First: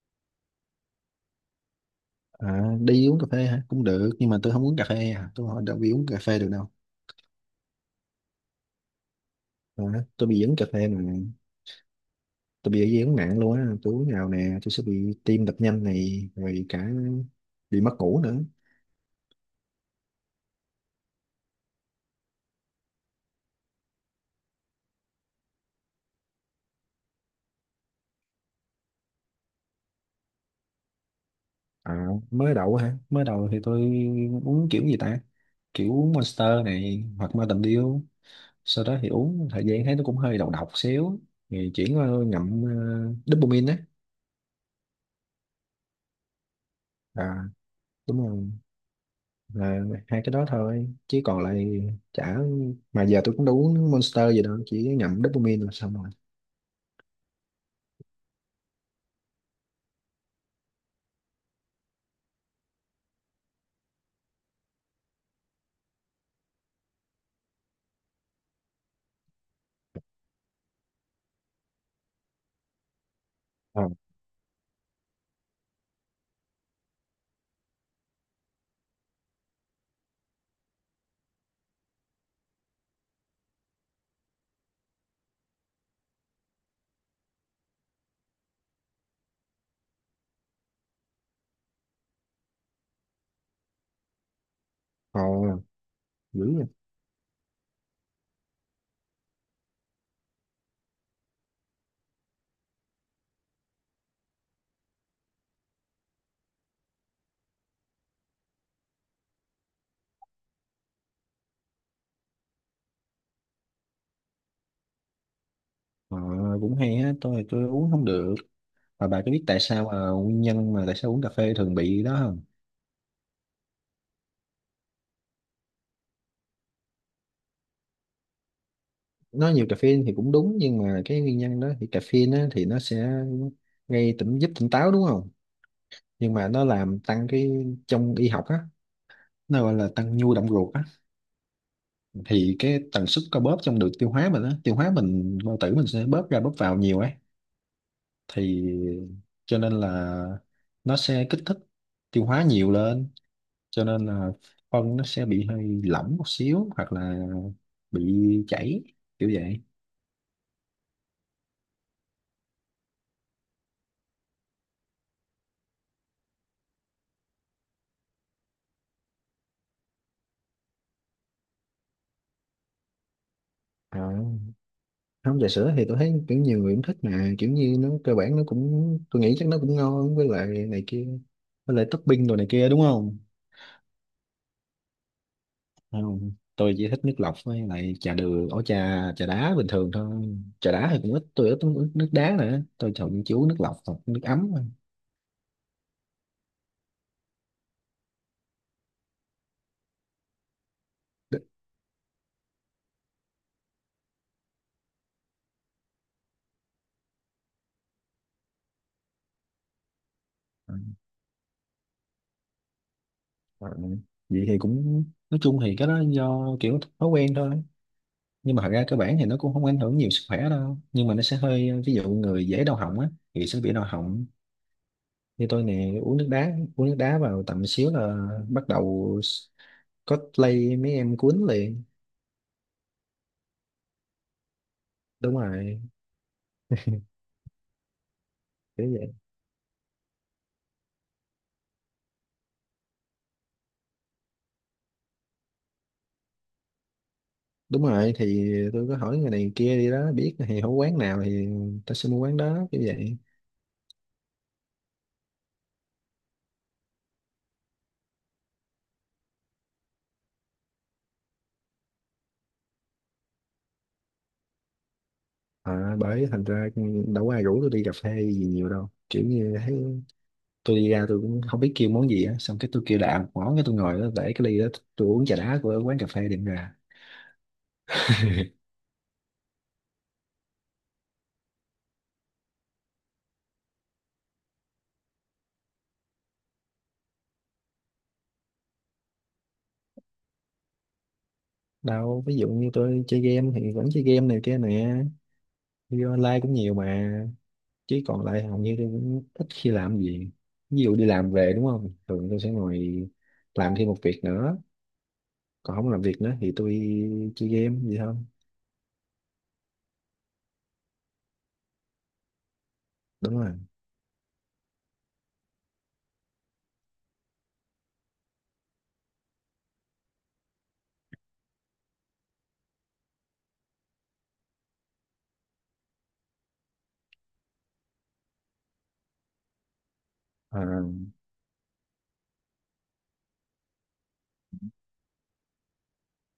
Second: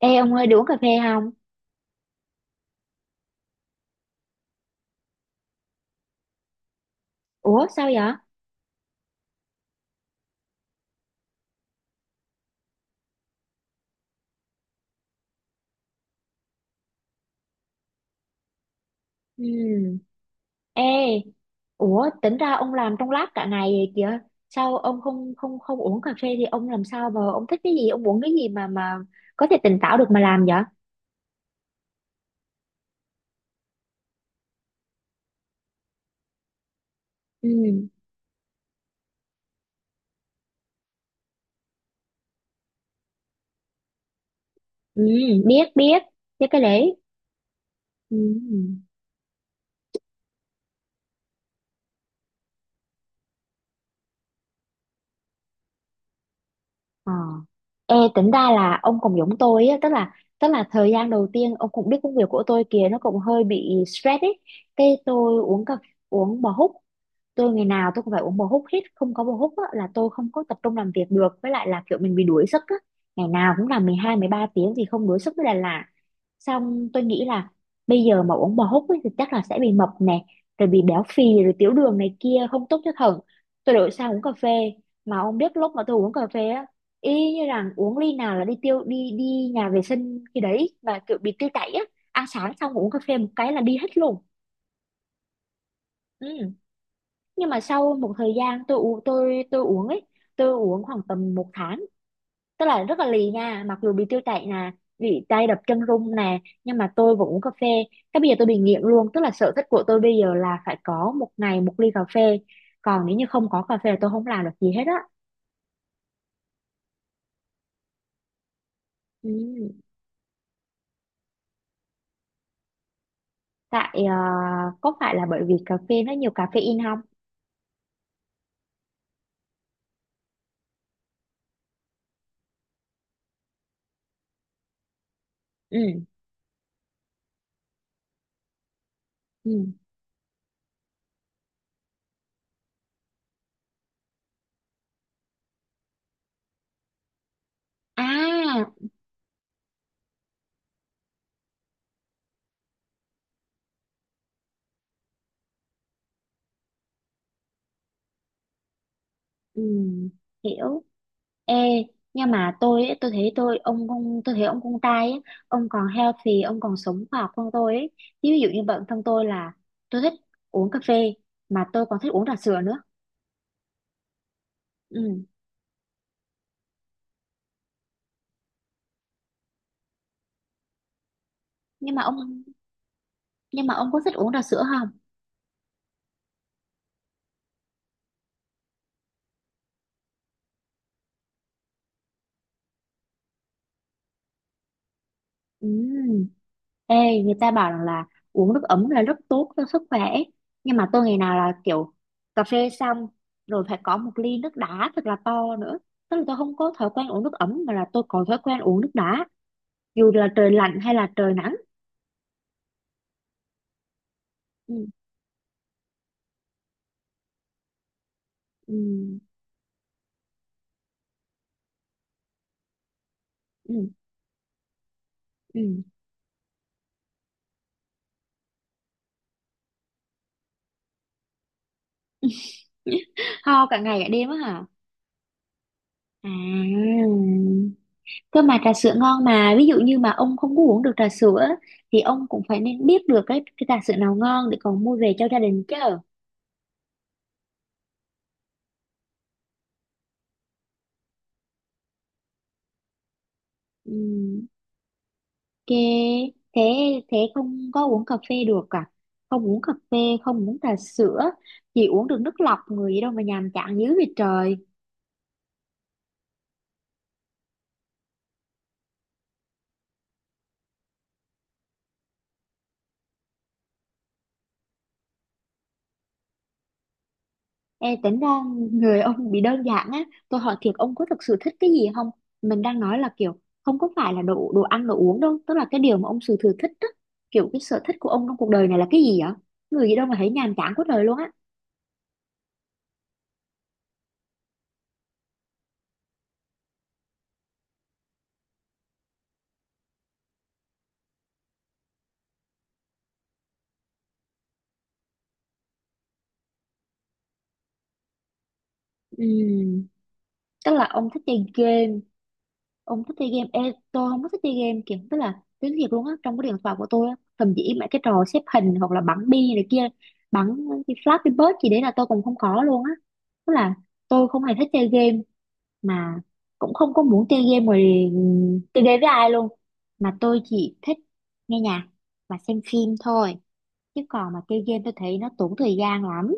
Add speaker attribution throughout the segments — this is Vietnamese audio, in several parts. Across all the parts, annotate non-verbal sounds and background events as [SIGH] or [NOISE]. Speaker 1: Ê ông ơi, đi uống cà phê không?
Speaker 2: À, đi uống cà phê hả? Cũng được, nhưng mà tôi không uống cà phê à. Tôi hỏi đâu bị uống cà phê được đâu.
Speaker 1: Ủa sao vậy?
Speaker 2: À, tôi bị dính cà phê mà. Tôi bị dị ứng nặng luôn á. Tôi uống nào nè, tôi sẽ bị tim đập nhanh này, rồi cả bị mất ngủ nữa.
Speaker 1: Ừ. Ê, ủa tính ra ông làm trong lab cả ngày vậy kìa. Sao ông không không không uống cà phê thì ông làm sao mà ông thích cái gì, ông uống cái gì mà có thể tỉnh táo được mà làm vậy?
Speaker 2: À, mới đầu hả? Mới đầu thì tôi uống kiểu gì ta? Kiểu Monster này, hoặc
Speaker 1: Ừ.
Speaker 2: Mountain Dew. Sau đó thì uống thời gian thấy nó cũng hơi độc độc xíu. Thì chuyển qua ngậm dopamine á.
Speaker 1: Ừ, biết biết, biết cái đấy.
Speaker 2: À, đúng rồi.
Speaker 1: Ừ.
Speaker 2: Là hai cái đó thôi chứ còn lại chả, mà giờ tôi cũng đâu uống Monster gì đâu, chỉ nhậm dopamine là xong rồi.
Speaker 1: Ờ. Ê, tính ra là ông cũng giống tôi á, tức là thời gian đầu tiên ông cũng biết công việc của tôi kìa nó cũng hơi bị stress ấy. Cái tôi uống bò húc, tôi ngày nào tôi cũng phải uống bò húc hết, không có bò húc á, là tôi không có tập trung làm việc được, với lại là kiểu mình bị đuối sức á, ngày nào cũng
Speaker 2: Ờ,
Speaker 1: làm mười hai mười ba tiếng thì không đuối sức mới là lạ. Xong tôi nghĩ là bây giờ mà uống bò húc ấy, thì chắc là sẽ bị mập nè, rồi bị béo phì rồi tiểu đường này kia, không tốt cho thận. Tôi đổi sang uống cà phê, mà ông biết lúc mà tôi uống cà phê á, y như rằng uống ly nào là đi tiêu, đi đi nhà vệ sinh khi đấy, mà kiểu bị tiêu chảy á. Ăn sáng xong uống cà phê một cái là đi hết luôn.
Speaker 2: ờ,
Speaker 1: Ừ.
Speaker 2: dữ vậy.
Speaker 1: Nhưng mà sau một thời gian tôi uống, tôi uống ấy, tôi uống khoảng tầm một tháng, tức là rất là lì nha, mặc dù bị tiêu chảy nè, bị tay đập chân run nè, nhưng mà tôi vẫn uống cà phê. Cái bây giờ tôi bị nghiện luôn, tức là sở thích của tôi bây giờ là phải có một ngày một ly cà phê, còn nếu như không có cà phê là tôi không làm được gì hết á.
Speaker 2: Ờ, cũng hay á, tôi uống không được. Mà bà
Speaker 1: Ừ.
Speaker 2: có biết tại sao mà nguyên nhân mà tại sao uống cà phê thường bị đó không?
Speaker 1: Tại có phải là bởi vì cà phê nó nhiều caffeine không?
Speaker 2: Nó nhiều caffeine thì cũng đúng, nhưng mà cái nguyên nhân đó thì caffeine á, thì nó sẽ gây tỉnh, giúp tỉnh táo đúng không?
Speaker 1: Ừ.
Speaker 2: Nhưng mà nó làm tăng cái, trong y học á, nó
Speaker 1: Ừ.
Speaker 2: gọi là tăng nhu động ruột á. Thì cái tần suất co bóp trong đường tiêu hóa mình á, tiêu hóa mình, bao tử mình sẽ bóp ra bóp vào nhiều ấy. Thì
Speaker 1: À.
Speaker 2: cho nên là nó sẽ kích thích tiêu hóa nhiều lên. Cho nên là phân nó sẽ bị hơi lỏng một xíu, hoặc là bị chảy kiểu vậy.
Speaker 1: Ừ. Hiểu. Ê, nhưng mà tôi ấy, tôi thấy tôi, ông tôi thấy ông con trai ấy, ông còn healthy, ông còn sống khoa học hơn tôi ấy. Chứ ví dụ như bản thân tôi là tôi thích uống cà phê mà tôi còn thích uống trà sữa nữa.
Speaker 2: À,
Speaker 1: Ừ.
Speaker 2: không, trà sữa thì tôi thấy kiểu nhiều người cũng thích, mà kiểu như nó cơ bản nó cũng, tôi nghĩ chắc nó cũng ngon, với lại này kia, với lại
Speaker 1: Nhưng mà ông
Speaker 2: topping đồ này kia đúng không?
Speaker 1: nhưng mà ông có thích uống trà sữa không?
Speaker 2: Không, tôi chỉ thích nước lọc với lại trà đường, ổ trà trà đá bình thường thôi. Trà đá thì cũng ít, tôi ít uống nước đá nữa, tôi thường chỉ uống nước lọc hoặc nước ấm thôi.
Speaker 1: Ừ. Ê, người ta bảo rằng là uống nước ấm là rất tốt cho sức khỏe. Nhưng mà tôi ngày nào là kiểu cà phê xong rồi phải có một ly nước đá thật là to nữa. Tức là tôi không có thói quen uống nước ấm, mà là tôi có thói quen uống nước đá, dù là trời lạnh hay là trời nắng.
Speaker 2: Ừ. Vậy thì
Speaker 1: Ừ.
Speaker 2: cũng, nói chung thì cái đó do kiểu thói quen thôi. Nhưng mà thật
Speaker 1: Ừ.
Speaker 2: ra cơ bản thì nó cũng không ảnh hưởng nhiều sức khỏe đâu, nhưng mà nó sẽ hơi, ví dụ người dễ đau họng á, thì sẽ bị đau
Speaker 1: Ừ.
Speaker 2: họng. Như tôi
Speaker 1: Ừ.
Speaker 2: nè, uống nước đá vào tầm xíu là bắt đầu có lây mấy em cuốn liền.
Speaker 1: [LAUGHS] Ho cả ngày cả đêm á hả?
Speaker 2: Đúng rồi,
Speaker 1: À, cơ mà trà sữa
Speaker 2: kiểu
Speaker 1: ngon mà, ví dụ như mà ông không có uống được trà sữa á, thì ông cũng phải nên biết được cái trà sữa nào ngon để còn mua về cho gia đình chứ.
Speaker 2: đúng rồi. Thì tôi có hỏi người này người kia đi đó biết, thì hổ quán nào thì ta sẽ mua quán đó như vậy.
Speaker 1: Ừ. Ok. Thế thế không có uống cà phê được à? Không uống cà phê, không uống trà sữa, chỉ uống được nước lọc, người gì đâu mà nhàm chán dữ vậy trời.
Speaker 2: À, bởi thành ra đâu có ai rủ tôi đi cà phê gì nhiều đâu, kiểu như thấy tôi đi ra tôi cũng không biết kêu món gì á, xong cái tôi kêu đại một món, cái tôi ngồi đó để cái ly đó, tôi uống trà đá của quán cà phê đệm ra.
Speaker 1: Ê, tính ra người ông bị đơn giản á, tôi hỏi thiệt ông có thực sự thích cái gì không? Mình đang nói là kiểu không có phải là đồ, đồ ăn đồ uống đâu, tức là cái điều mà ông sự thừa thích á, kiểu cái sở thích của ông trong cuộc đời này là cái gì vậy? Người gì đâu mà thấy nhàm chán quá trời luôn á.
Speaker 2: Đâu, ví dụ như tôi chơi game thì vẫn chơi game này kia nè, đi online cũng nhiều mà. Chứ còn lại hầu như tôi cũng ít khi làm gì. Ví dụ đi làm về đúng không, thường tôi sẽ ngồi làm thêm một việc nữa. Còn không làm việc nữa thì tôi chơi game gì không?
Speaker 1: Ừm, tức là ông thích chơi game. Ông thích chơi
Speaker 2: Đúng
Speaker 1: game.
Speaker 2: rồi.
Speaker 1: Ê, tôi không có thích chơi game kìa, tức là tiếng thiệt luôn á, trong cái điện thoại của tôi á, thậm chí mấy cái trò xếp hình hoặc là bắn bi này kia, bắn cái Flappy Bird gì đấy là tôi cũng không có luôn á. Tức là tôi không hề thích chơi game mà cũng không có muốn chơi game rồi. Ừm, chơi game với ai luôn, mà tôi
Speaker 2: À,
Speaker 1: chỉ thích nghe nhạc và xem phim thôi. Chứ còn mà chơi game tôi thấy nó tốn thời gian lắm.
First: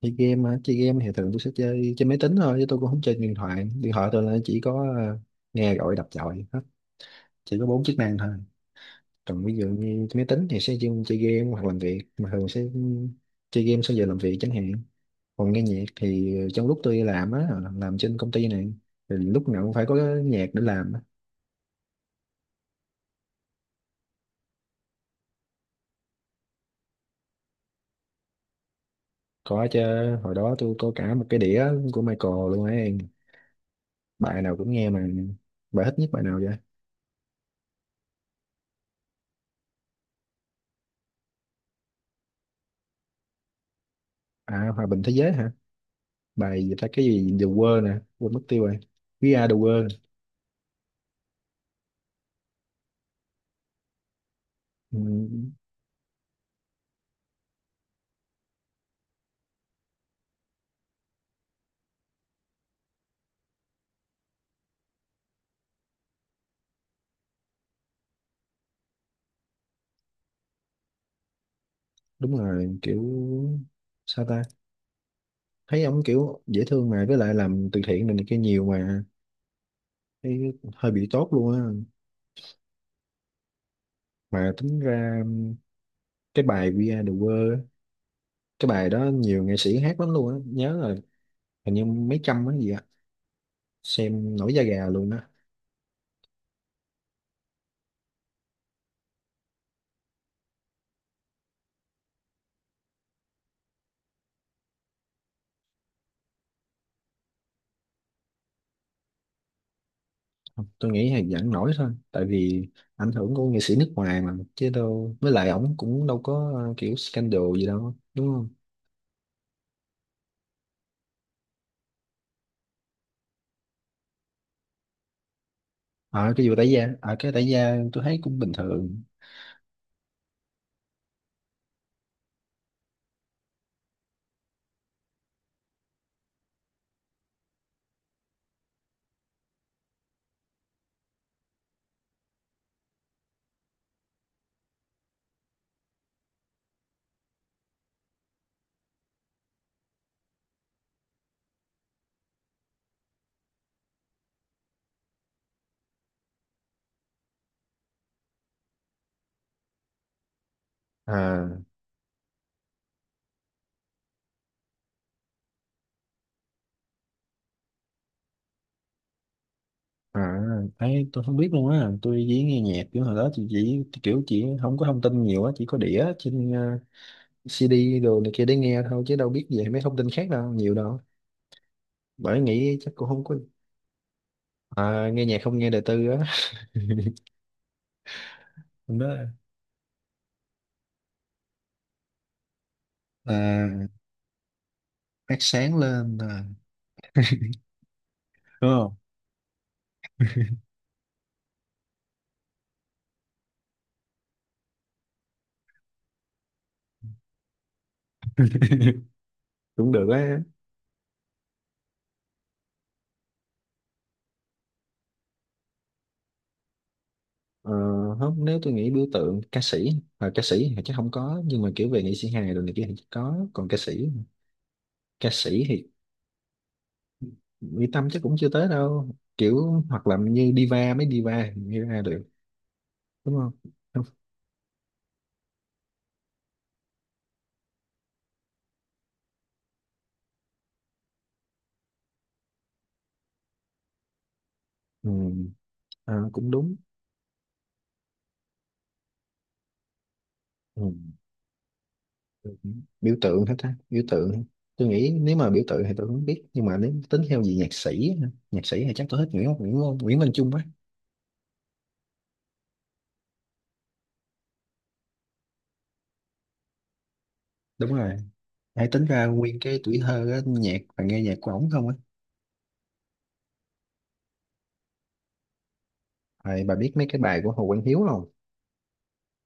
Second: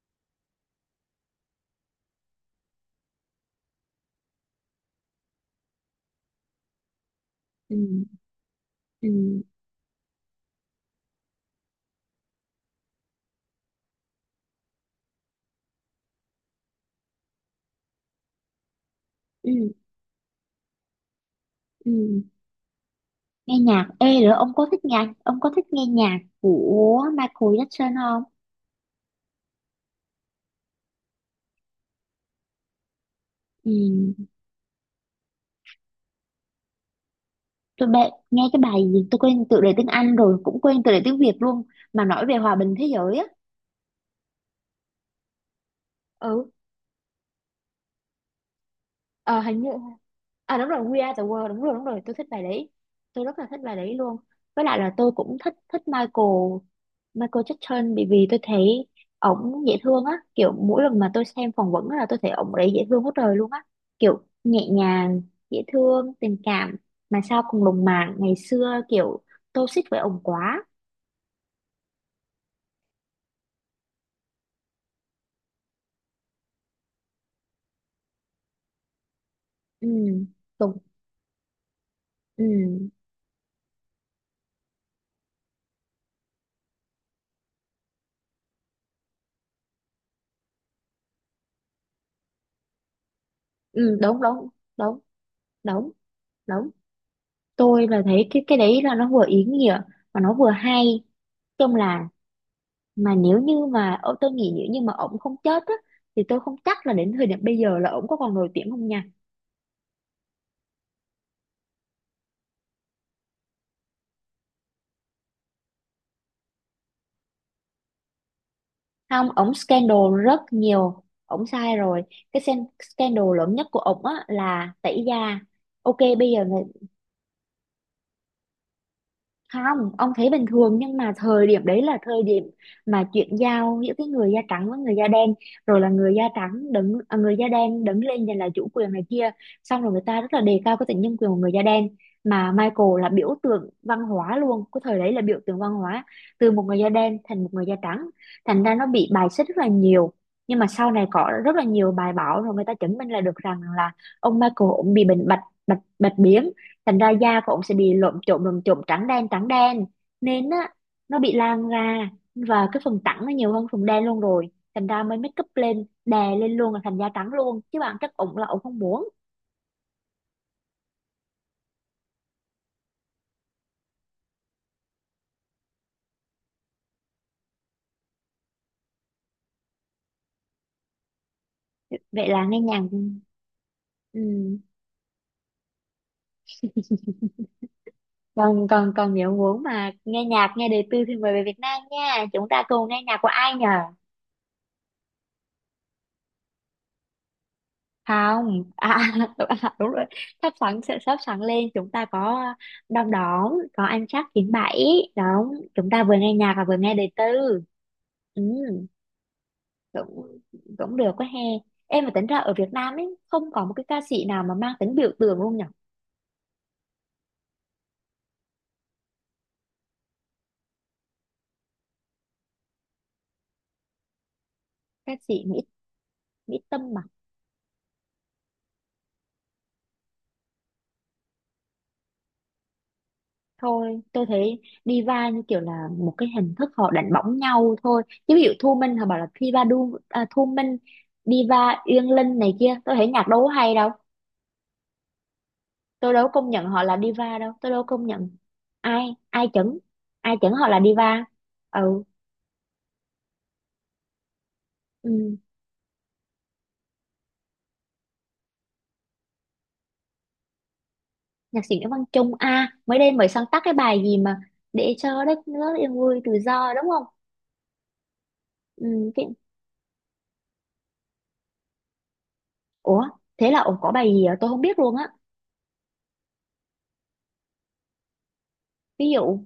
Speaker 2: chơi game á, chơi game thì thường tôi sẽ chơi trên máy tính thôi, chứ tôi cũng không chơi điện thoại. Điện thoại tôi là chỉ có nghe gọi, đọc gọi hết, chỉ có bốn chức
Speaker 1: Ừ.
Speaker 2: năng thôi.
Speaker 1: Ừ.
Speaker 2: Còn ví dụ như trên máy tính thì sẽ dùng chơi game hoặc làm việc, mà thường sẽ chơi game sau giờ làm việc chẳng hạn. Còn nghe nhạc thì trong lúc tôi làm á, làm trên công ty này, thì lúc
Speaker 1: Ừ.
Speaker 2: nào cũng phải có nhạc để làm á.
Speaker 1: Ừ. Ừ. Nghe nhạc, ê, rồi ông có thích nhạc, ông có thích nghe nhạc của Michael Jackson không?
Speaker 2: Có chứ, hồi đó tôi có cả một cái đĩa của Michael luôn ấy,
Speaker 1: Ừ,
Speaker 2: bài nào cũng nghe mà. Bài thích nhất bài nào vậy?
Speaker 1: tôi bệ, nghe cái bài gì tôi quên tựa đề tiếng Anh rồi, cũng quên tựa đề tiếng Việt luôn, mà nói về hòa bình thế giới á.
Speaker 2: À, hòa bình thế giới hả?
Speaker 1: Ừ.
Speaker 2: Bài gì ta, cái gì The World nè, quên mất tiêu rồi. We
Speaker 1: Ờ,
Speaker 2: Are The
Speaker 1: hình như,
Speaker 2: World.
Speaker 1: à đúng rồi, We Are the World, đúng rồi, đúng rồi, tôi thích bài đấy. Tôi rất là thích bài đấy luôn. Với lại là
Speaker 2: Ừ,
Speaker 1: tôi cũng thích thích Michael, Michael Jackson, bởi vì tôi thấy ổng dễ thương á, kiểu mỗi lần mà tôi xem phỏng vấn á là tôi thấy ổng đấy dễ thương hết trời luôn á, kiểu nhẹ nhàng, dễ thương, tình cảm, mà sao còn lùng màng ngày xưa kiểu tôi xích với ổng quá.
Speaker 2: đúng rồi, kiểu sao ta, thấy ông kiểu dễ thương, mà với lại làm từ thiện này, này kia nhiều mà,
Speaker 1: Ừ.
Speaker 2: thấy
Speaker 1: Đúng.
Speaker 2: hơi bị tốt luôn á.
Speaker 1: Ừ,
Speaker 2: Mà tính ra cái bài We Are The World á, cái bài đó nhiều nghệ sĩ hát lắm luôn á, nhớ là hình như mấy trăm á gì á,
Speaker 1: ừ. Đúng
Speaker 2: xem
Speaker 1: đúng.
Speaker 2: nổi da gà
Speaker 1: Đúng
Speaker 2: luôn á.
Speaker 1: đúng đúng. Tôi là thấy cái đấy là nó vừa ý nghĩa mà nó vừa hay, trong là, mà nếu như mà ô, tôi nghĩ nếu như mà ổng không chết á, thì tôi không chắc là đến thời điểm bây giờ là ổng có còn nổi tiếng không nha.
Speaker 2: Tôi nghĩ là vẫn nổi thôi, tại vì ảnh hưởng của nghệ sĩ nước ngoài mà chứ đâu, với lại ổng cũng đâu có kiểu scandal gì đâu đúng không?
Speaker 1: Không, ổng scandal rất nhiều, ổng sai rồi. Cái sen- scandal lớn nhất của ổng á là tẩy da. Ok, bây
Speaker 2: À,
Speaker 1: giờ
Speaker 2: cái vụ
Speaker 1: người.
Speaker 2: tẩy da, à cái tẩy da tôi thấy cũng bình thường.
Speaker 1: Không, ông thấy bình thường nhưng mà thời điểm đấy là thời điểm mà chuyển giao giữa cái người da trắng với người da đen, rồi là người da trắng đứng, à, người da đen đứng lên giành lại chủ quyền này kia, xong rồi người ta rất là đề cao cái tính nhân quyền của người da đen, mà Michael là biểu tượng văn hóa luôn, cái thời đấy là biểu tượng văn hóa từ một người da đen thành một người da trắng, thành ra nó bị bài xích rất là nhiều. Nhưng mà sau này có rất là nhiều bài báo rồi người ta chứng minh là được rằng là ông Michael cũng bị bệnh bạch bạch bạch biến, thành ra da của ông sẽ bị lộm chộm lộm chộm, trắng đen nên á, nó bị
Speaker 2: À,
Speaker 1: lan ra và cái phần trắng nó nhiều hơn phần đen luôn rồi, thành ra mới make up lên, đè lên luôn là thành da trắng luôn, chứ bạn chắc ổng là ổng không muốn.
Speaker 2: à, ấy tôi không biết luôn á, tôi chỉ nghe nhạc kiểu hồi đó, chị chỉ kiểu chỉ không có thông tin nhiều á, chỉ có đĩa trên CD đồ này kia để nghe thôi, chứ đâu biết về mấy thông tin khác đâu nhiều đâu.
Speaker 1: Vậy
Speaker 2: Bởi
Speaker 1: là nghe
Speaker 2: nghĩ
Speaker 1: nhạc.
Speaker 2: chắc cũng không có.
Speaker 1: Ừ.
Speaker 2: À, nghe nhạc không nghe đời tư á.
Speaker 1: Còn còn
Speaker 2: Hôm đó,
Speaker 1: còn, nếu muốn mà nghe nhạc, nghe đời tư thì mời về Việt Nam nha, chúng ta cùng nghe nhạc của ai
Speaker 2: à,
Speaker 1: nhờ.
Speaker 2: phát sáng lên à,
Speaker 1: Không,
Speaker 2: đúng không?
Speaker 1: à, [LAUGHS] đúng, à, đúng rồi, sắp sẵn sẽ sắp sẵn lên, chúng ta có đom đóm có ăn chắc chín bảy, đúng, chúng ta vừa nghe nhạc và vừa nghe đời tư. Ừ,
Speaker 2: Cũng được
Speaker 1: cũng
Speaker 2: á.
Speaker 1: cũng được quá he. Em mà tính ra ở Việt Nam ấy không có một cái ca sĩ nào mà mang tính biểu tượng luôn nhở.
Speaker 2: Ờ, không, nếu tôi nghĩ biểu tượng ca sĩ, à ca sĩ thì chắc không có, nhưng mà kiểu về nghệ sĩ hài rồi này kia thì chắc có. Còn ca sĩ,
Speaker 1: Ca
Speaker 2: ca
Speaker 1: sĩ Mỹ,
Speaker 2: sĩ thì
Speaker 1: Mỹ Tâm mà.
Speaker 2: Mỹ Tâm chắc cũng chưa tới đâu, kiểu hoặc là như diva, mấy diva diva ra được đúng không?
Speaker 1: Thôi
Speaker 2: Không.
Speaker 1: tôi thấy diva như kiểu là một cái hình thức họ đánh bóng nhau thôi, chứ ví dụ Thu Minh họ bảo là Diva Du, à, Thu Minh, Diva Uyên Linh này kia, tôi thấy nhạc đâu có hay đâu.
Speaker 2: Ừ.
Speaker 1: Tôi
Speaker 2: À,
Speaker 1: đâu có công
Speaker 2: cũng
Speaker 1: nhận
Speaker 2: đúng.
Speaker 1: họ là diva đâu, tôi đâu có công nhận. Ai ai chẩn ai chẩn họ là
Speaker 2: Ừ.
Speaker 1: diva. Ừ.
Speaker 2: Biểu tượng hết ta, biểu tượng tôi nghĩ
Speaker 1: Ừ.
Speaker 2: nếu mà biểu tượng thì tôi không biết, nhưng mà nếu tính theo gì nhạc sĩ hả? Nhạc sĩ thì chắc tôi thích Nguyễn Nguyễn Nguyễn Minh Trung á.
Speaker 1: Nhạc sĩ Nguyễn Văn Trung à, mới đây mới sáng tác cái bài gì mà để cho đất nước yên vui tự do đúng không?
Speaker 2: Đúng rồi,
Speaker 1: Ừ,
Speaker 2: ai tính ra
Speaker 1: cái...
Speaker 2: nguyên cái tuổi thơ á, nhạc và nghe nhạc của ổng không á.
Speaker 1: ủa thế là ổng có bài gì à? Tôi không biết luôn á.
Speaker 2: À, bà biết mấy cái bài của Hồ Quang Hiếu không?
Speaker 1: Ví dụ,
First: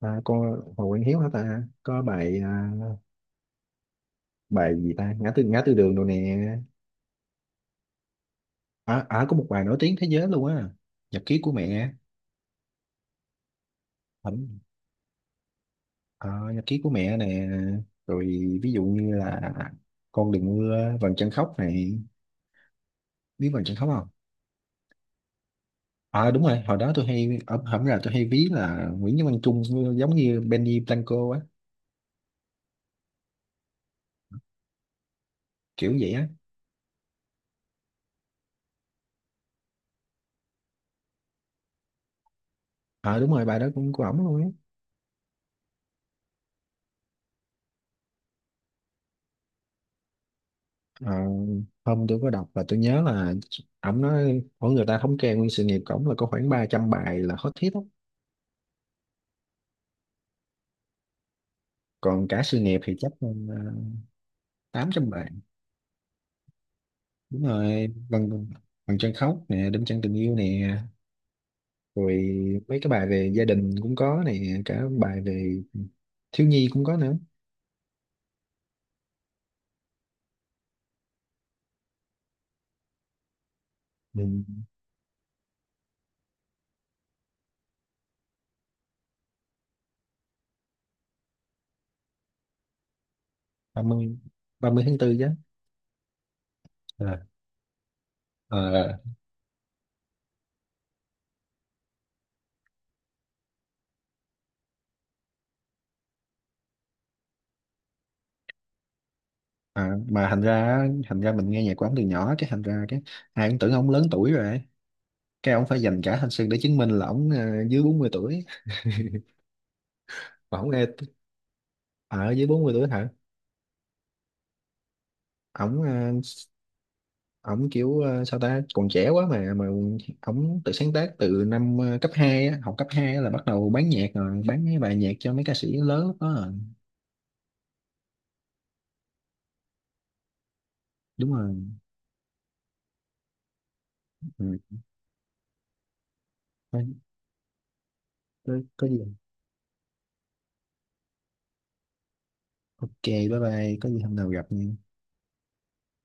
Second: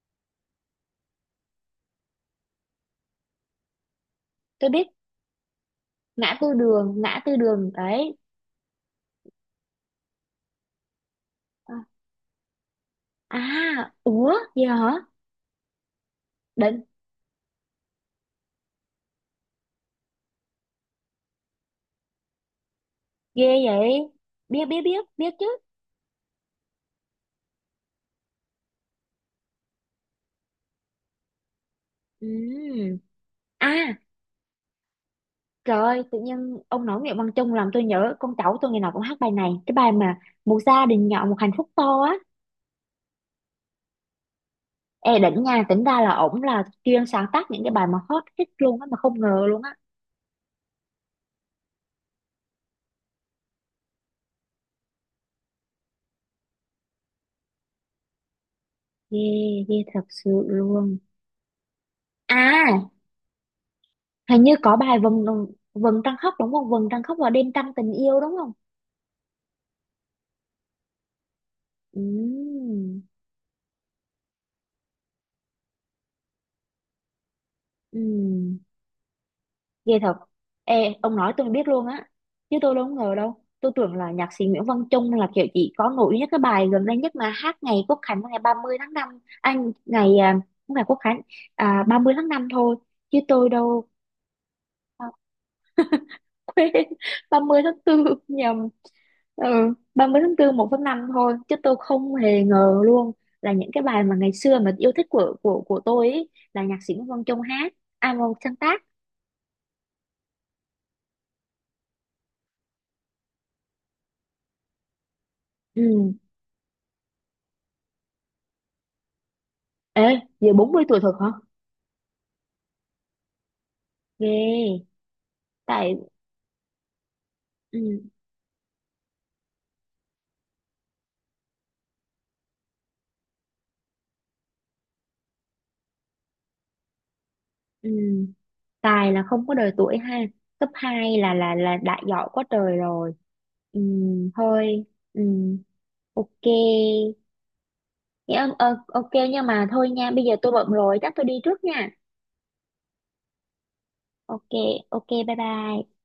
Speaker 2: À, con Hồ Quang Hiếu hả ta? Có bài à,
Speaker 1: tôi
Speaker 2: bài
Speaker 1: biết
Speaker 2: gì ta? Ngã tư đường đồ nè.
Speaker 1: ngã tư đường, ngã tư đường đấy.
Speaker 2: À, à có một bài nổi tiếng thế giới luôn á. Nhật ký của
Speaker 1: À,
Speaker 2: mẹ.
Speaker 1: à, ủa
Speaker 2: Ẩm-
Speaker 1: gì hả?
Speaker 2: À, nhật
Speaker 1: Định.
Speaker 2: ký của mẹ nè. Rồi ví dụ như là con đừng mưa, vầng trăng khóc này.
Speaker 1: Ghê
Speaker 2: Biết vầng trăng khóc
Speaker 1: vậy.
Speaker 2: không?
Speaker 1: Biết biết biết biết chứ.
Speaker 2: À đúng rồi, hồi đó tôi hay ở hổng là tôi hay ví là Nguyễn Văn Văn Trung giống như Benny Blanco á,
Speaker 1: Ừ. À. Trời
Speaker 2: kiểu
Speaker 1: ơi,
Speaker 2: vậy
Speaker 1: tự
Speaker 2: á.
Speaker 1: nhiên ông nói Nguyễn Văn Trung làm tôi nhớ con cháu tôi ngày nào cũng hát bài này. Cái bài mà một gia đình nhỏ một hạnh phúc to á.
Speaker 2: À đúng rồi, bài đó cũng của ổng luôn á.
Speaker 1: Ê đỉnh nha, tính ra là ổng là chuyên sáng tác những cái bài mà hot hit luôn á, mà không ngờ luôn á.
Speaker 2: Ờ, hôm tôi có đọc và tôi nhớ là ổng nói mỗi người ta thống kê nguyên sự nghiệp của ổng là có khoảng 300 bài là hot hit đó.
Speaker 1: Ghê, ghê thật sự luôn.
Speaker 2: Còn cả sự nghiệp
Speaker 1: À,
Speaker 2: thì chắc là ờ,
Speaker 1: hình như có
Speaker 2: tám
Speaker 1: bài
Speaker 2: trăm
Speaker 1: vầng,
Speaker 2: bài
Speaker 1: trăng khóc đúng không? Vầng trăng khóc và
Speaker 2: Đúng
Speaker 1: đêm trăng
Speaker 2: rồi,
Speaker 1: tình yêu đúng
Speaker 2: bằng,
Speaker 1: không?
Speaker 2: bằng chân khóc nè, đêm trăng tình yêu nè.
Speaker 1: Ừ.
Speaker 2: Rồi mấy cái bài về gia đình cũng có nè, cả bài về thiếu nhi cũng có nữa.
Speaker 1: Ừ. Ghê thật. Ê, ông nói tôi mới biết luôn á. Chứ tôi đâu có ngờ đâu. Tôi tưởng là
Speaker 2: Ừ.
Speaker 1: nhạc sĩ Nguyễn Văn Trung là kiểu chỉ có nổi nhất cái bài gần đây nhất mà hát ngày Quốc Khánh ngày 30 tháng 5, Anh, ngày, à, không phải Quốc Khánh, à, 30 tháng 5 thôi. Chứ tôi
Speaker 2: ba
Speaker 1: đâu,
Speaker 2: mươi ba mươi tháng
Speaker 1: à,
Speaker 2: 4 chứ.
Speaker 1: quên, [LAUGHS]
Speaker 2: À,
Speaker 1: 30 tháng tư nhầm.
Speaker 2: à,
Speaker 1: Ừ, 30 tháng 4 1 tháng 5 thôi. Chứ tôi không hề ngờ luôn là những cái bài mà ngày xưa mà yêu thích của tôi ấy, là nhạc sĩ Nguyễn Văn Trung hát, à, sáng tác.
Speaker 2: à, mà thành ra, thành ra mình nghe nhạc của ổng từ nhỏ, cái thành ra cái ai cũng tưởng ổng lớn tuổi rồi, cái ông phải dành
Speaker 1: Ừ.
Speaker 2: cả thanh xuân để chứng minh là ổng dưới 40 tuổi.
Speaker 1: Ê, giờ
Speaker 2: Mà ổng
Speaker 1: 40
Speaker 2: nghe,
Speaker 1: tuổi thật hả?
Speaker 2: à ở dưới 40 tuổi hả?
Speaker 1: Ghê.
Speaker 2: Ổng
Speaker 1: Tại.
Speaker 2: ờ, ổng kiểu
Speaker 1: Ừ.
Speaker 2: ờ, sao ta còn trẻ quá mà ổng tự sáng tác từ năm cấp 2 á, học cấp 2 á là bắt đầu bán nhạc rồi, bán mấy bài nhạc cho mấy ca sĩ lớn lúc đó rồi.
Speaker 1: Ừ, tài là không có đời tuổi ha, cấp 2
Speaker 2: Đúng rồi.
Speaker 1: là đã giỏi quá trời rồi. Ừ,
Speaker 2: Ừ.
Speaker 1: thôi. Ừ, ok.
Speaker 2: Thôi,
Speaker 1: Dạ, ờ,
Speaker 2: có
Speaker 1: ok,
Speaker 2: gì
Speaker 1: nhưng mà thôi nha, bây giờ tôi bận rồi, chắc tôi đi trước nha.
Speaker 2: ok bye bye, có gì hôm nào gặp
Speaker 1: Ok,
Speaker 2: nha.
Speaker 1: ok, bye bye.